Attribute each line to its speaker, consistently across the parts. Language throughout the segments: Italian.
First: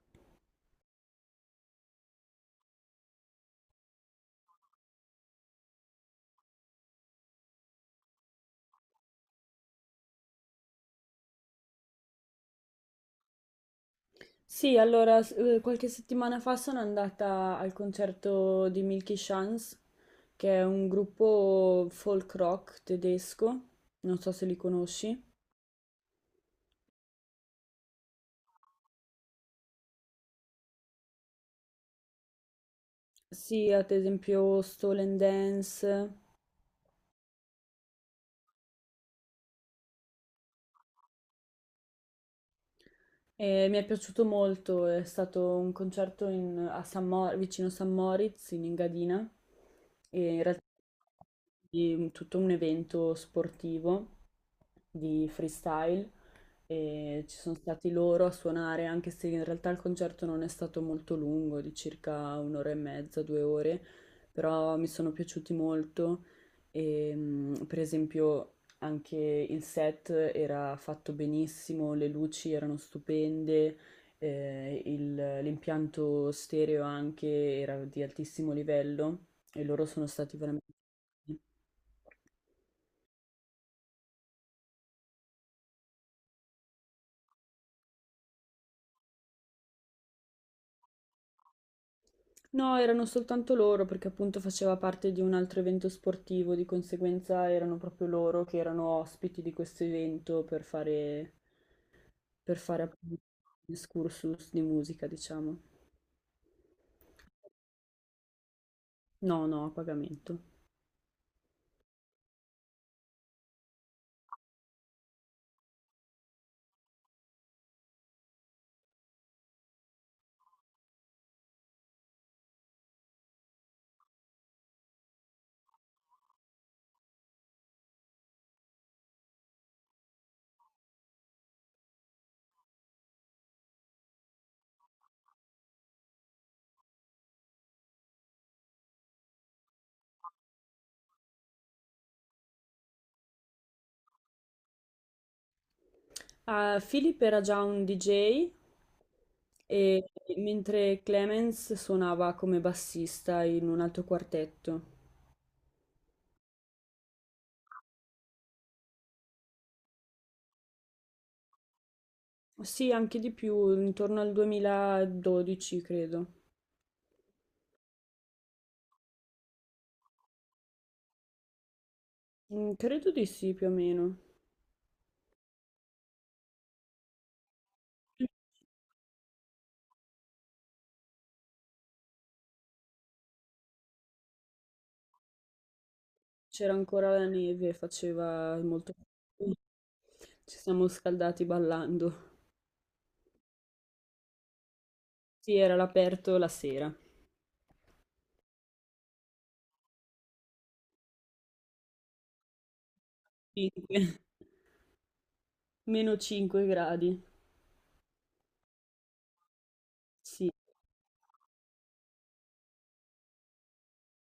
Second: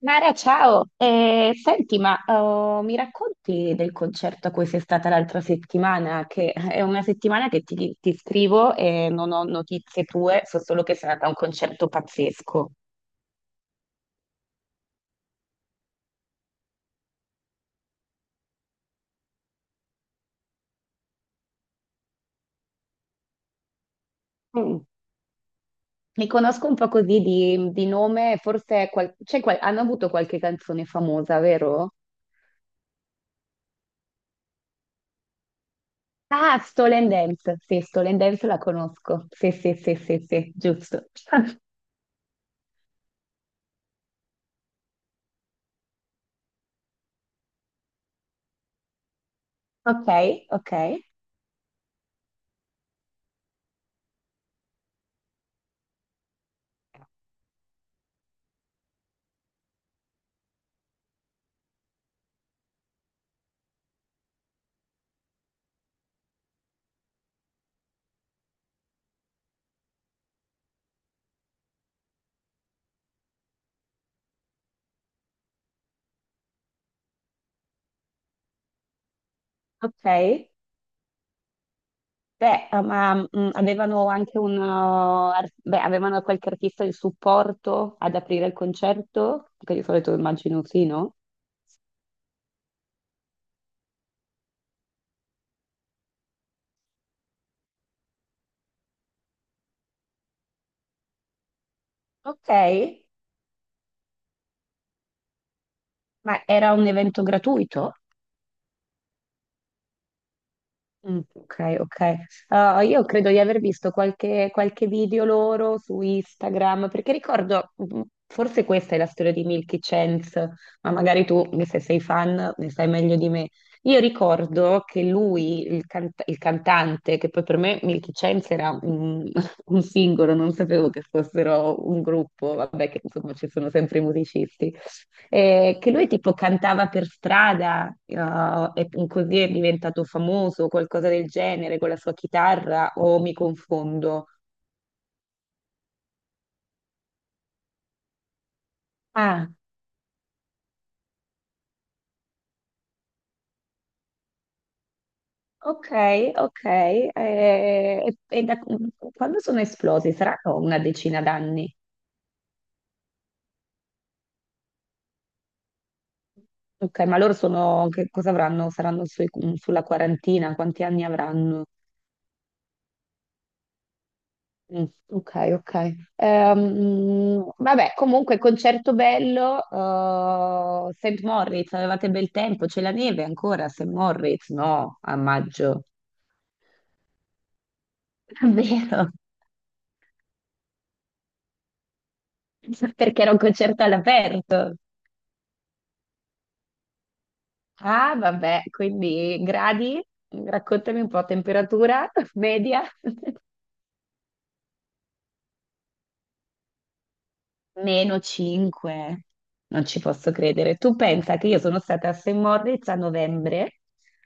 Speaker 1: Mara, ciao! Senti, ma oh, mi racconti del concerto a cui sei stata l'altra settimana? Che è una settimana che ti scrivo e non ho notizie tue, so solo che sei andata a un concerto pazzesco.
Speaker 2: Qualche settimana fa sono andata al concerto di Milky Chance, che è un gruppo folk rock tedesco, non so se li
Speaker 1: Mm.
Speaker 2: conosci.
Speaker 1: Mi conosco un po' così di nome, forse hanno avuto qualche canzone famosa, vero?
Speaker 2: Sì, ad esempio Stolen Dance.
Speaker 1: Ah, Stolen Dance, sì, Stolen Dance la conosco. Sì, sì, sì, sì, sì, giusto.
Speaker 2: E mi è piaciuto molto, è stato un a vicino San Moritz, in Engadina,
Speaker 1: Ok,
Speaker 2: e in realtà
Speaker 1: ok,
Speaker 2: di tutto un evento sportivo di freestyle, e ci sono stati loro a suonare, anche se in realtà il concerto non è stato molto lungo, di circa un'ora e mezza, due ore, però mi sono piaciuti molto. E per esempio anche il set era fatto benissimo, le luci erano stupende, l'impianto stereo anche era di altissimo livello, e loro
Speaker 1: ok.
Speaker 2: sono stati veramente...
Speaker 1: Beh, ma avevano anche un... ar- beh, avevano qualche artista di supporto ad aprire il concerto, che di solito immagino sì, no?
Speaker 2: No, erano soltanto loro perché appunto faceva parte di un altro evento sportivo, di conseguenza erano proprio loro che erano ospiti di questo evento
Speaker 1: Ok,
Speaker 2: per fare appunto un excursus di musica, diciamo.
Speaker 1: ma era un evento gratuito?
Speaker 2: No, no, a pagamento.
Speaker 1: Mm, ok, ok. Io credo di aver visto qualche video loro su Instagram, perché ricordo, forse questa è la storia di Milky Chance, ma magari tu, se sei fan, ne sai meglio di me. Io ricordo che lui, il, cant- il cantante, che poi per me Milky Chance era un singolo, non sapevo che fossero un gruppo, vabbè che insomma ci sono sempre i musicisti. Che lui tipo cantava per strada, e così è diventato famoso, qualcosa del genere, con la sua chitarra, o mi confondo?
Speaker 2: Ah, Philip era già un DJ,
Speaker 1: Ah,
Speaker 2: e mentre Clemens suonava come bassista in un altro quartetto.
Speaker 1: ok, ok. Quando sono esplosi? Saranno una decina d'anni.
Speaker 2: Sì, anche di più, intorno al 2012 credo.
Speaker 1: Ok, ma loro sono, che cosa avranno? Saranno sulla quarantina, quanti anni avranno?
Speaker 2: Mm, credo di sì, più o meno.
Speaker 1: Mm, ok, ok. Vabbè, comunque concerto bello, St. Moritz, avevate bel tempo, c'è la neve ancora a St. Moritz? No, a maggio.
Speaker 2: C'era ancora la neve,
Speaker 1: È
Speaker 2: faceva molto
Speaker 1: vero,
Speaker 2: freddo. Ci siamo scaldati ballando.
Speaker 1: perché era un concerto all'aperto.
Speaker 2: Sì, era all'aperto la sera.
Speaker 1: Ah, vabbè, quindi gradi, raccontami un po', temperatura media.
Speaker 2: 5, meno 5 gradi.
Speaker 1: Meno 5, non ci posso
Speaker 2: Sì.
Speaker 1: credere. Tu pensa che io sono stata a St. Moritz a novembre,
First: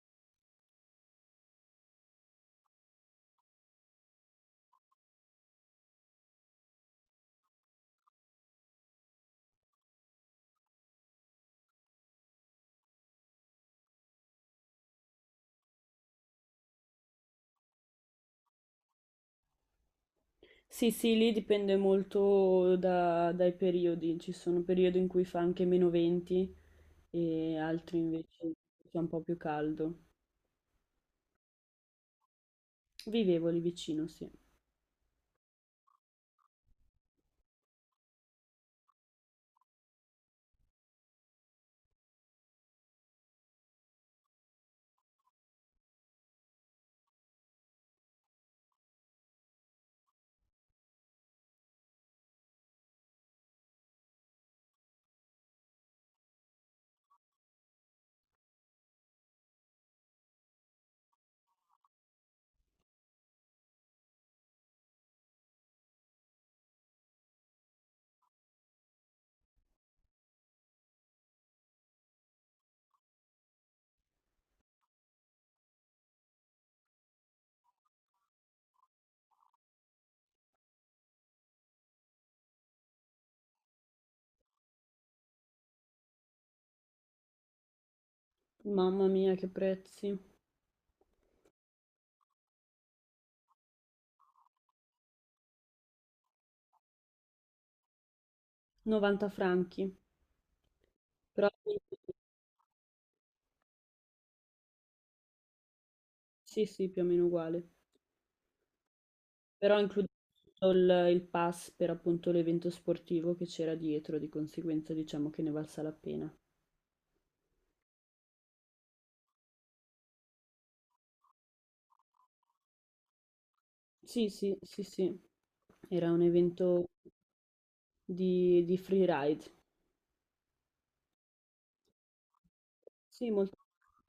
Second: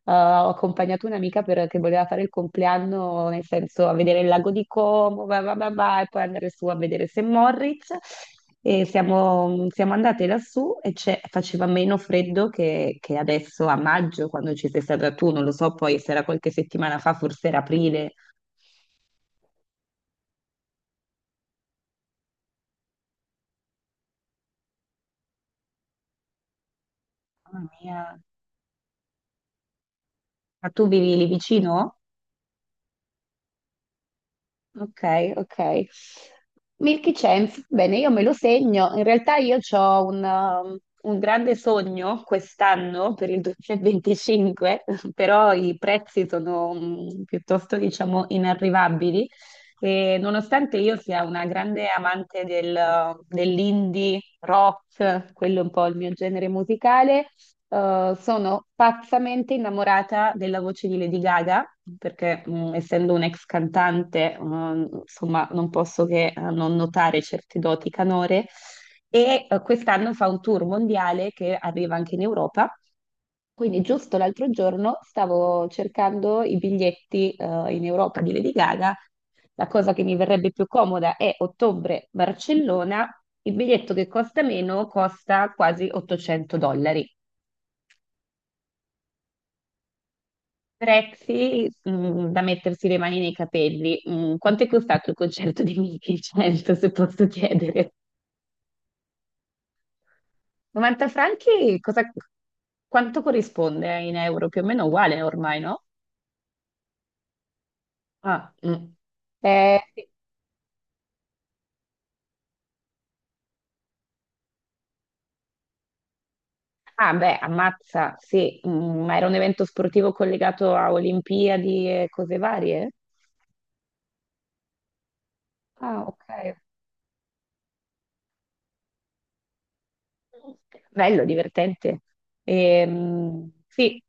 Speaker 1: ho accompagnato un'amica che voleva fare il compleanno, nel senso a vedere il lago di Como, va, va, va, va, e poi andare su a vedere St. Moritz. E siamo andate lassù e faceva meno freddo che adesso a maggio, quando ci sei stata tu, non lo so, poi se era qualche settimana fa, forse era aprile.
Speaker 2: Sì, sì, lì dipende molto dai periodi, ci sono periodi in cui fa anche meno 20 e
Speaker 1: Mamma
Speaker 2: altri
Speaker 1: mia,
Speaker 2: invece in cui fa un po' più caldo.
Speaker 1: ma tu vivi lì vicino?
Speaker 2: Vivevo lì vicino, sì.
Speaker 1: Ok, ok. Milky Chance, bene, io me lo segno. In realtà io ho un grande sogno quest'anno per il 2025, però i prezzi sono piuttosto, diciamo, inarrivabili. E nonostante io sia una grande amante dell'indie rock, quello è un po' il mio genere musicale, sono pazzamente innamorata della voce di Lady Gaga, perché essendo un'ex cantante, insomma, non posso che non notare certe doti canore. E quest'anno fa un tour mondiale che arriva anche in Europa. Quindi giusto l'altro giorno stavo cercando i biglietti in Europa di Lady Gaga. La cosa che mi verrebbe più comoda è ottobre-Barcellona. Il biglietto che costa meno costa quasi 800 dollari.
Speaker 2: Mamma mia, che prezzi!
Speaker 1: Prezzi da mettersi le mani nei capelli. Quanto è costato il concerto di Michi? 100, se posso chiedere.
Speaker 2: 90 franchi,
Speaker 1: 90
Speaker 2: però
Speaker 1: franchi, cosa, quanto corrisponde in euro? Più o meno uguale ormai, no?
Speaker 2: sì, sì, più o meno uguale.
Speaker 1: Ah, mm.
Speaker 2: Però
Speaker 1: Sì.
Speaker 2: include tutto il pass per appunto l'evento sportivo che c'era dietro, di conseguenza diciamo che ne valsa la pena.
Speaker 1: Ah, beh, ammazza, sì, ma era un evento sportivo collegato a Olimpiadi e cose varie?
Speaker 2: Sì, sì, sì, sì,
Speaker 1: Ah,
Speaker 2: era un
Speaker 1: ok.
Speaker 2: evento di freeride.
Speaker 1: Bello, divertente.
Speaker 2: Sì, molto.
Speaker 1: Sì,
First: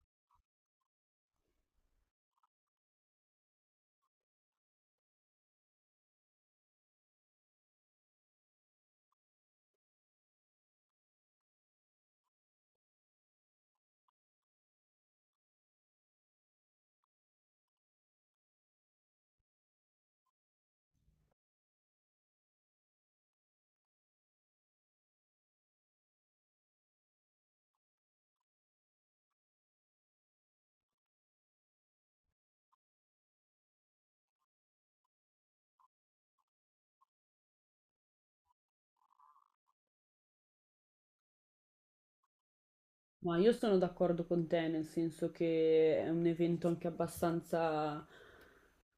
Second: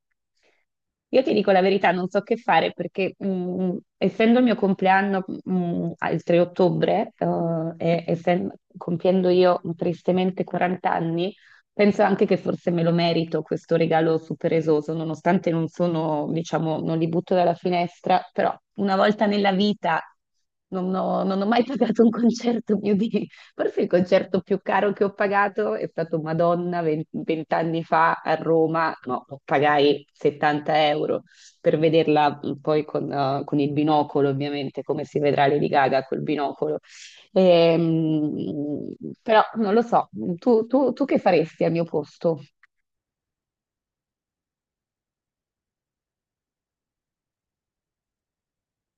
Speaker 1: io ti dico la verità, non so che fare perché essendo il mio compleanno il 3 ottobre compiendo io tristemente 40 anni, penso anche che forse me lo merito questo regalo super esoso, nonostante non sono, diciamo, non li butto dalla finestra, però una volta nella vita non ho mai pagato un concerto mio di Forse il concerto più caro che ho pagato è stato Madonna 20 anni fa a Roma, no, pagai 70 euro per vederla poi con il binocolo, ovviamente, come si vedrà Lady Gaga col binocolo. Ehm, Però non lo so, tu che faresti al mio posto?
Speaker 2: Ma io sono d'accordo con te, nel senso che è un evento anche abbastanza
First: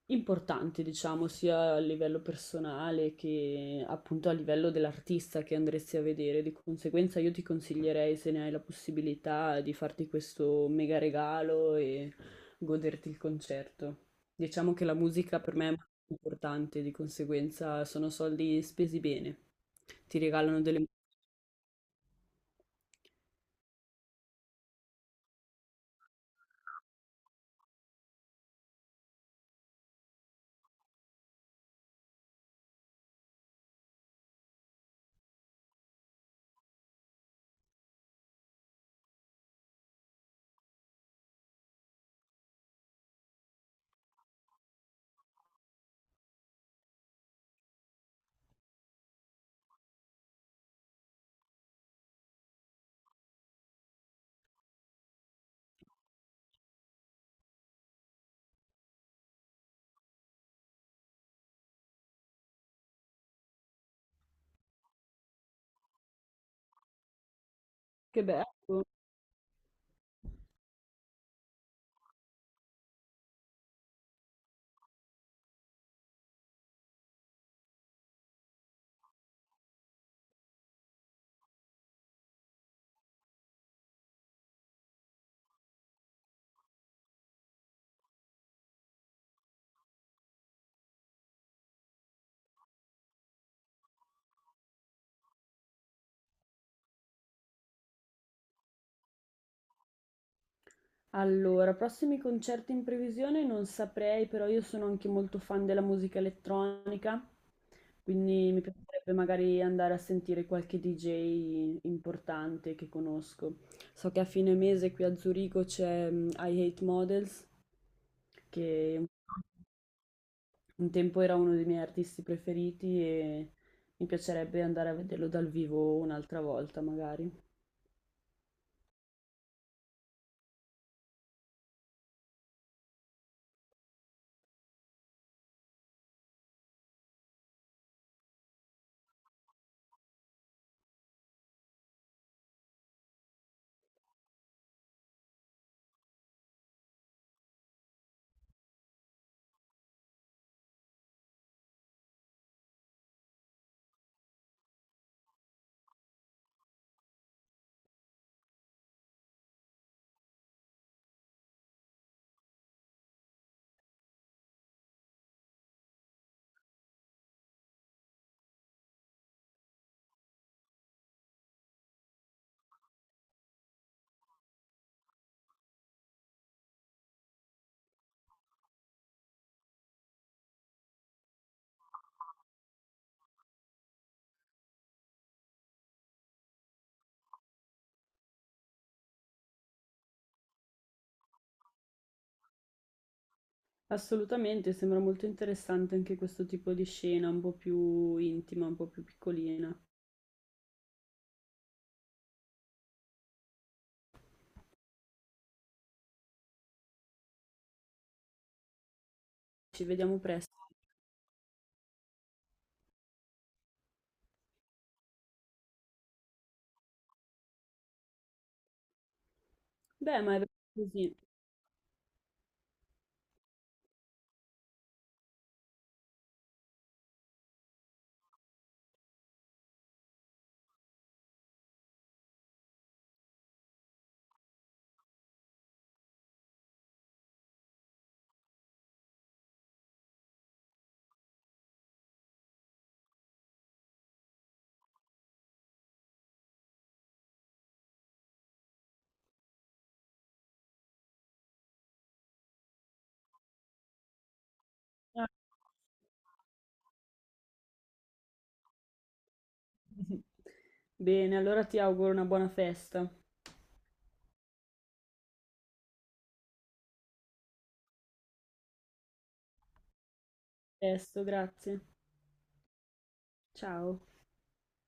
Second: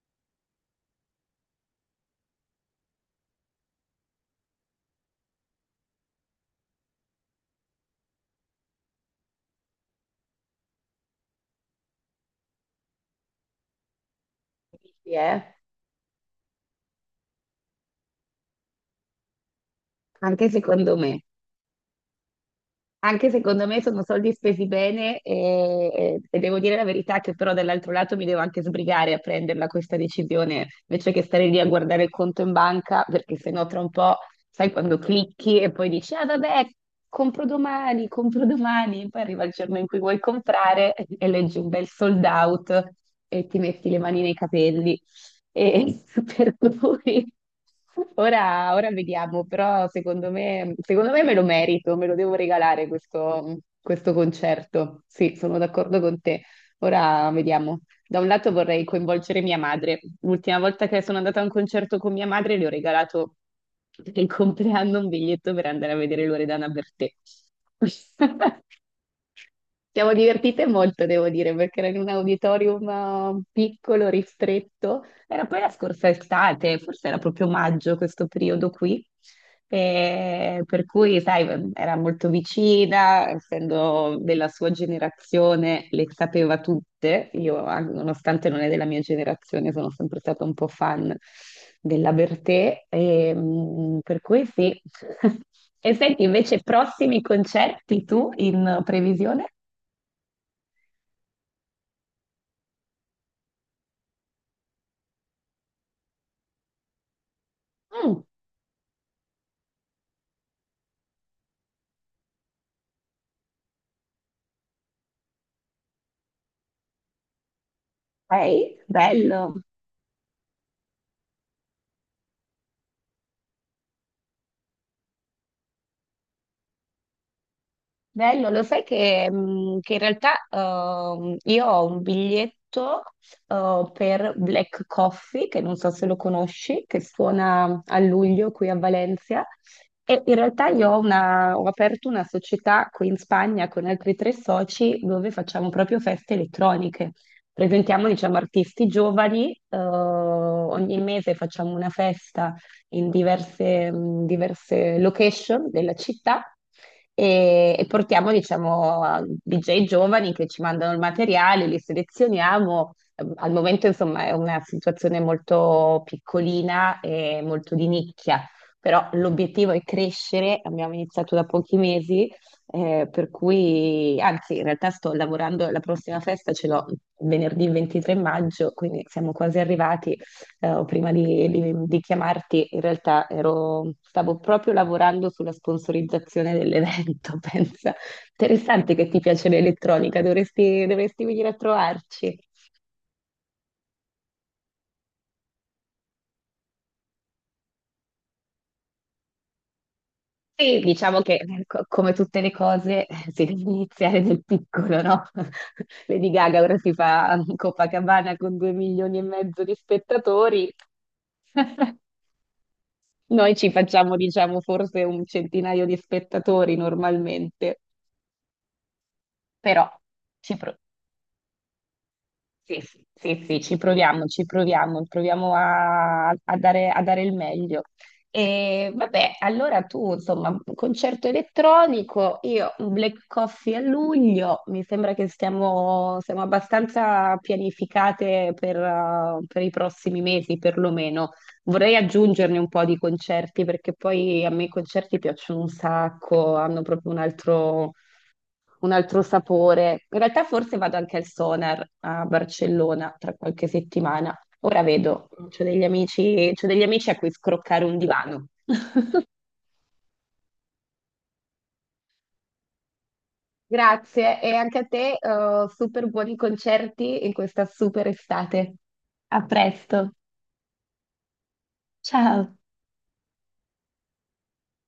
Speaker 2: importante, diciamo, sia a livello personale che appunto a livello dell'artista che andresti a vedere. Di conseguenza io ti consiglierei, se ne hai la possibilità, di farti questo mega regalo e goderti il concerto. Diciamo che la
Speaker 1: Sì,
Speaker 2: musica
Speaker 1: eh?
Speaker 2: per me è molto importante, di conseguenza sono soldi spesi bene. Ti
Speaker 1: Anche
Speaker 2: regalano delle...
Speaker 1: secondo me. Anche secondo me sono soldi spesi bene e devo dire la verità che però dall'altro lato mi devo anche sbrigare a prenderla questa decisione invece che stare lì a guardare il conto in banca perché sennò tra un po' sai quando clicchi e poi dici ah vabbè compro domani, poi arriva il giorno in cui vuoi comprare e leggi un bel sold out e ti metti le mani nei capelli. E per cui ora vediamo, però secondo me me lo merito, me lo devo regalare questo concerto. Sì, sono d'accordo con te. Ora vediamo. Da un lato vorrei coinvolgere mia madre. L'ultima volta che sono andata a un concerto con mia madre le ho regalato per il compleanno un biglietto per andare a vedere Loredana Bertè.
Speaker 2: Che bello!
Speaker 1: Siamo divertite molto, devo dire, perché era in un auditorium piccolo, ristretto. Era poi la scorsa estate, forse era proprio maggio questo periodo qui. E per cui, sai, era molto vicina, essendo della sua generazione, le sapeva tutte. Io, nonostante non è della mia generazione, sono sempre stata un po' fan della Bertè. E, per cui sì. E senti, invece, prossimi concerti tu in previsione?
Speaker 2: Allora, prossimi concerti in previsione non saprei, però io sono anche molto fan della musica elettronica,
Speaker 1: Mm,
Speaker 2: quindi mi piacerebbe magari andare a sentire qualche DJ importante che conosco. So che a fine mese qui a Zurigo c'è I Hate Models,
Speaker 1: ok,
Speaker 2: che
Speaker 1: bello.
Speaker 2: un tempo era uno dei miei artisti preferiti, e mi piacerebbe andare a vederlo dal vivo un'altra volta magari.
Speaker 1: Bello, lo sai che, che in realtà io ho un biglietto per Black Coffee, che non so se lo conosci, che suona a luglio qui a Valencia. E in realtà io ho, ho aperto una società qui in Spagna con altri tre soci dove facciamo proprio feste elettroniche. Presentiamo, diciamo, artisti giovani, ogni mese facciamo una festa in diverse location della città e portiamo, diciamo, a DJ giovani che ci mandano il materiale, li selezioniamo. Al momento, insomma, è una situazione molto piccolina e molto di nicchia, però l'obiettivo è crescere, abbiamo iniziato da pochi mesi, per cui, anzi, in realtà sto lavorando, la prossima festa ce l'ho venerdì 23 maggio, quindi siamo quasi arrivati o prima di chiamarti, in realtà ero, stavo proprio lavorando sulla sponsorizzazione dell'evento, pensa. Interessante che ti piace l'elettronica, dovresti, dovresti venire a trovarci.
Speaker 2: Assolutamente, sembra molto interessante anche questo tipo di scena, un po' più intima, un po' più piccolina.
Speaker 1: Sì, diciamo che come tutte le cose si deve iniziare nel piccolo, no? Lady Gaga ora si fa Copacabana con 2,5 milioni di
Speaker 2: Ci vediamo presto.
Speaker 1: spettatori. Noi ci facciamo, diciamo, forse un centinaio di spettatori normalmente, però
Speaker 2: Beh, ma è vero così.
Speaker 1: Sì, sì, sì, sì, ci proviamo, proviamo a, a dare il meglio. E vabbè, allora tu, insomma, concerto elettronico, io un Black Coffee a luglio, mi sembra che siamo abbastanza pianificate per i prossimi mesi, perlomeno. Vorrei aggiungerne un po' di concerti, perché poi a me i concerti piacciono un sacco, hanno proprio un altro sapore. In realtà forse vado anche al Sonar a Barcellona tra qualche settimana. Ora vedo,
Speaker 2: Ah.
Speaker 1: c'ho degli amici a cui scroccare un divano.
Speaker 2: Bene, allora ti auguro una buona festa.
Speaker 1: Grazie e anche a te, super buoni concerti in questa super estate. A presto,
Speaker 2: Presto, grazie.
Speaker 1: ciao!
Speaker 2: Ciao.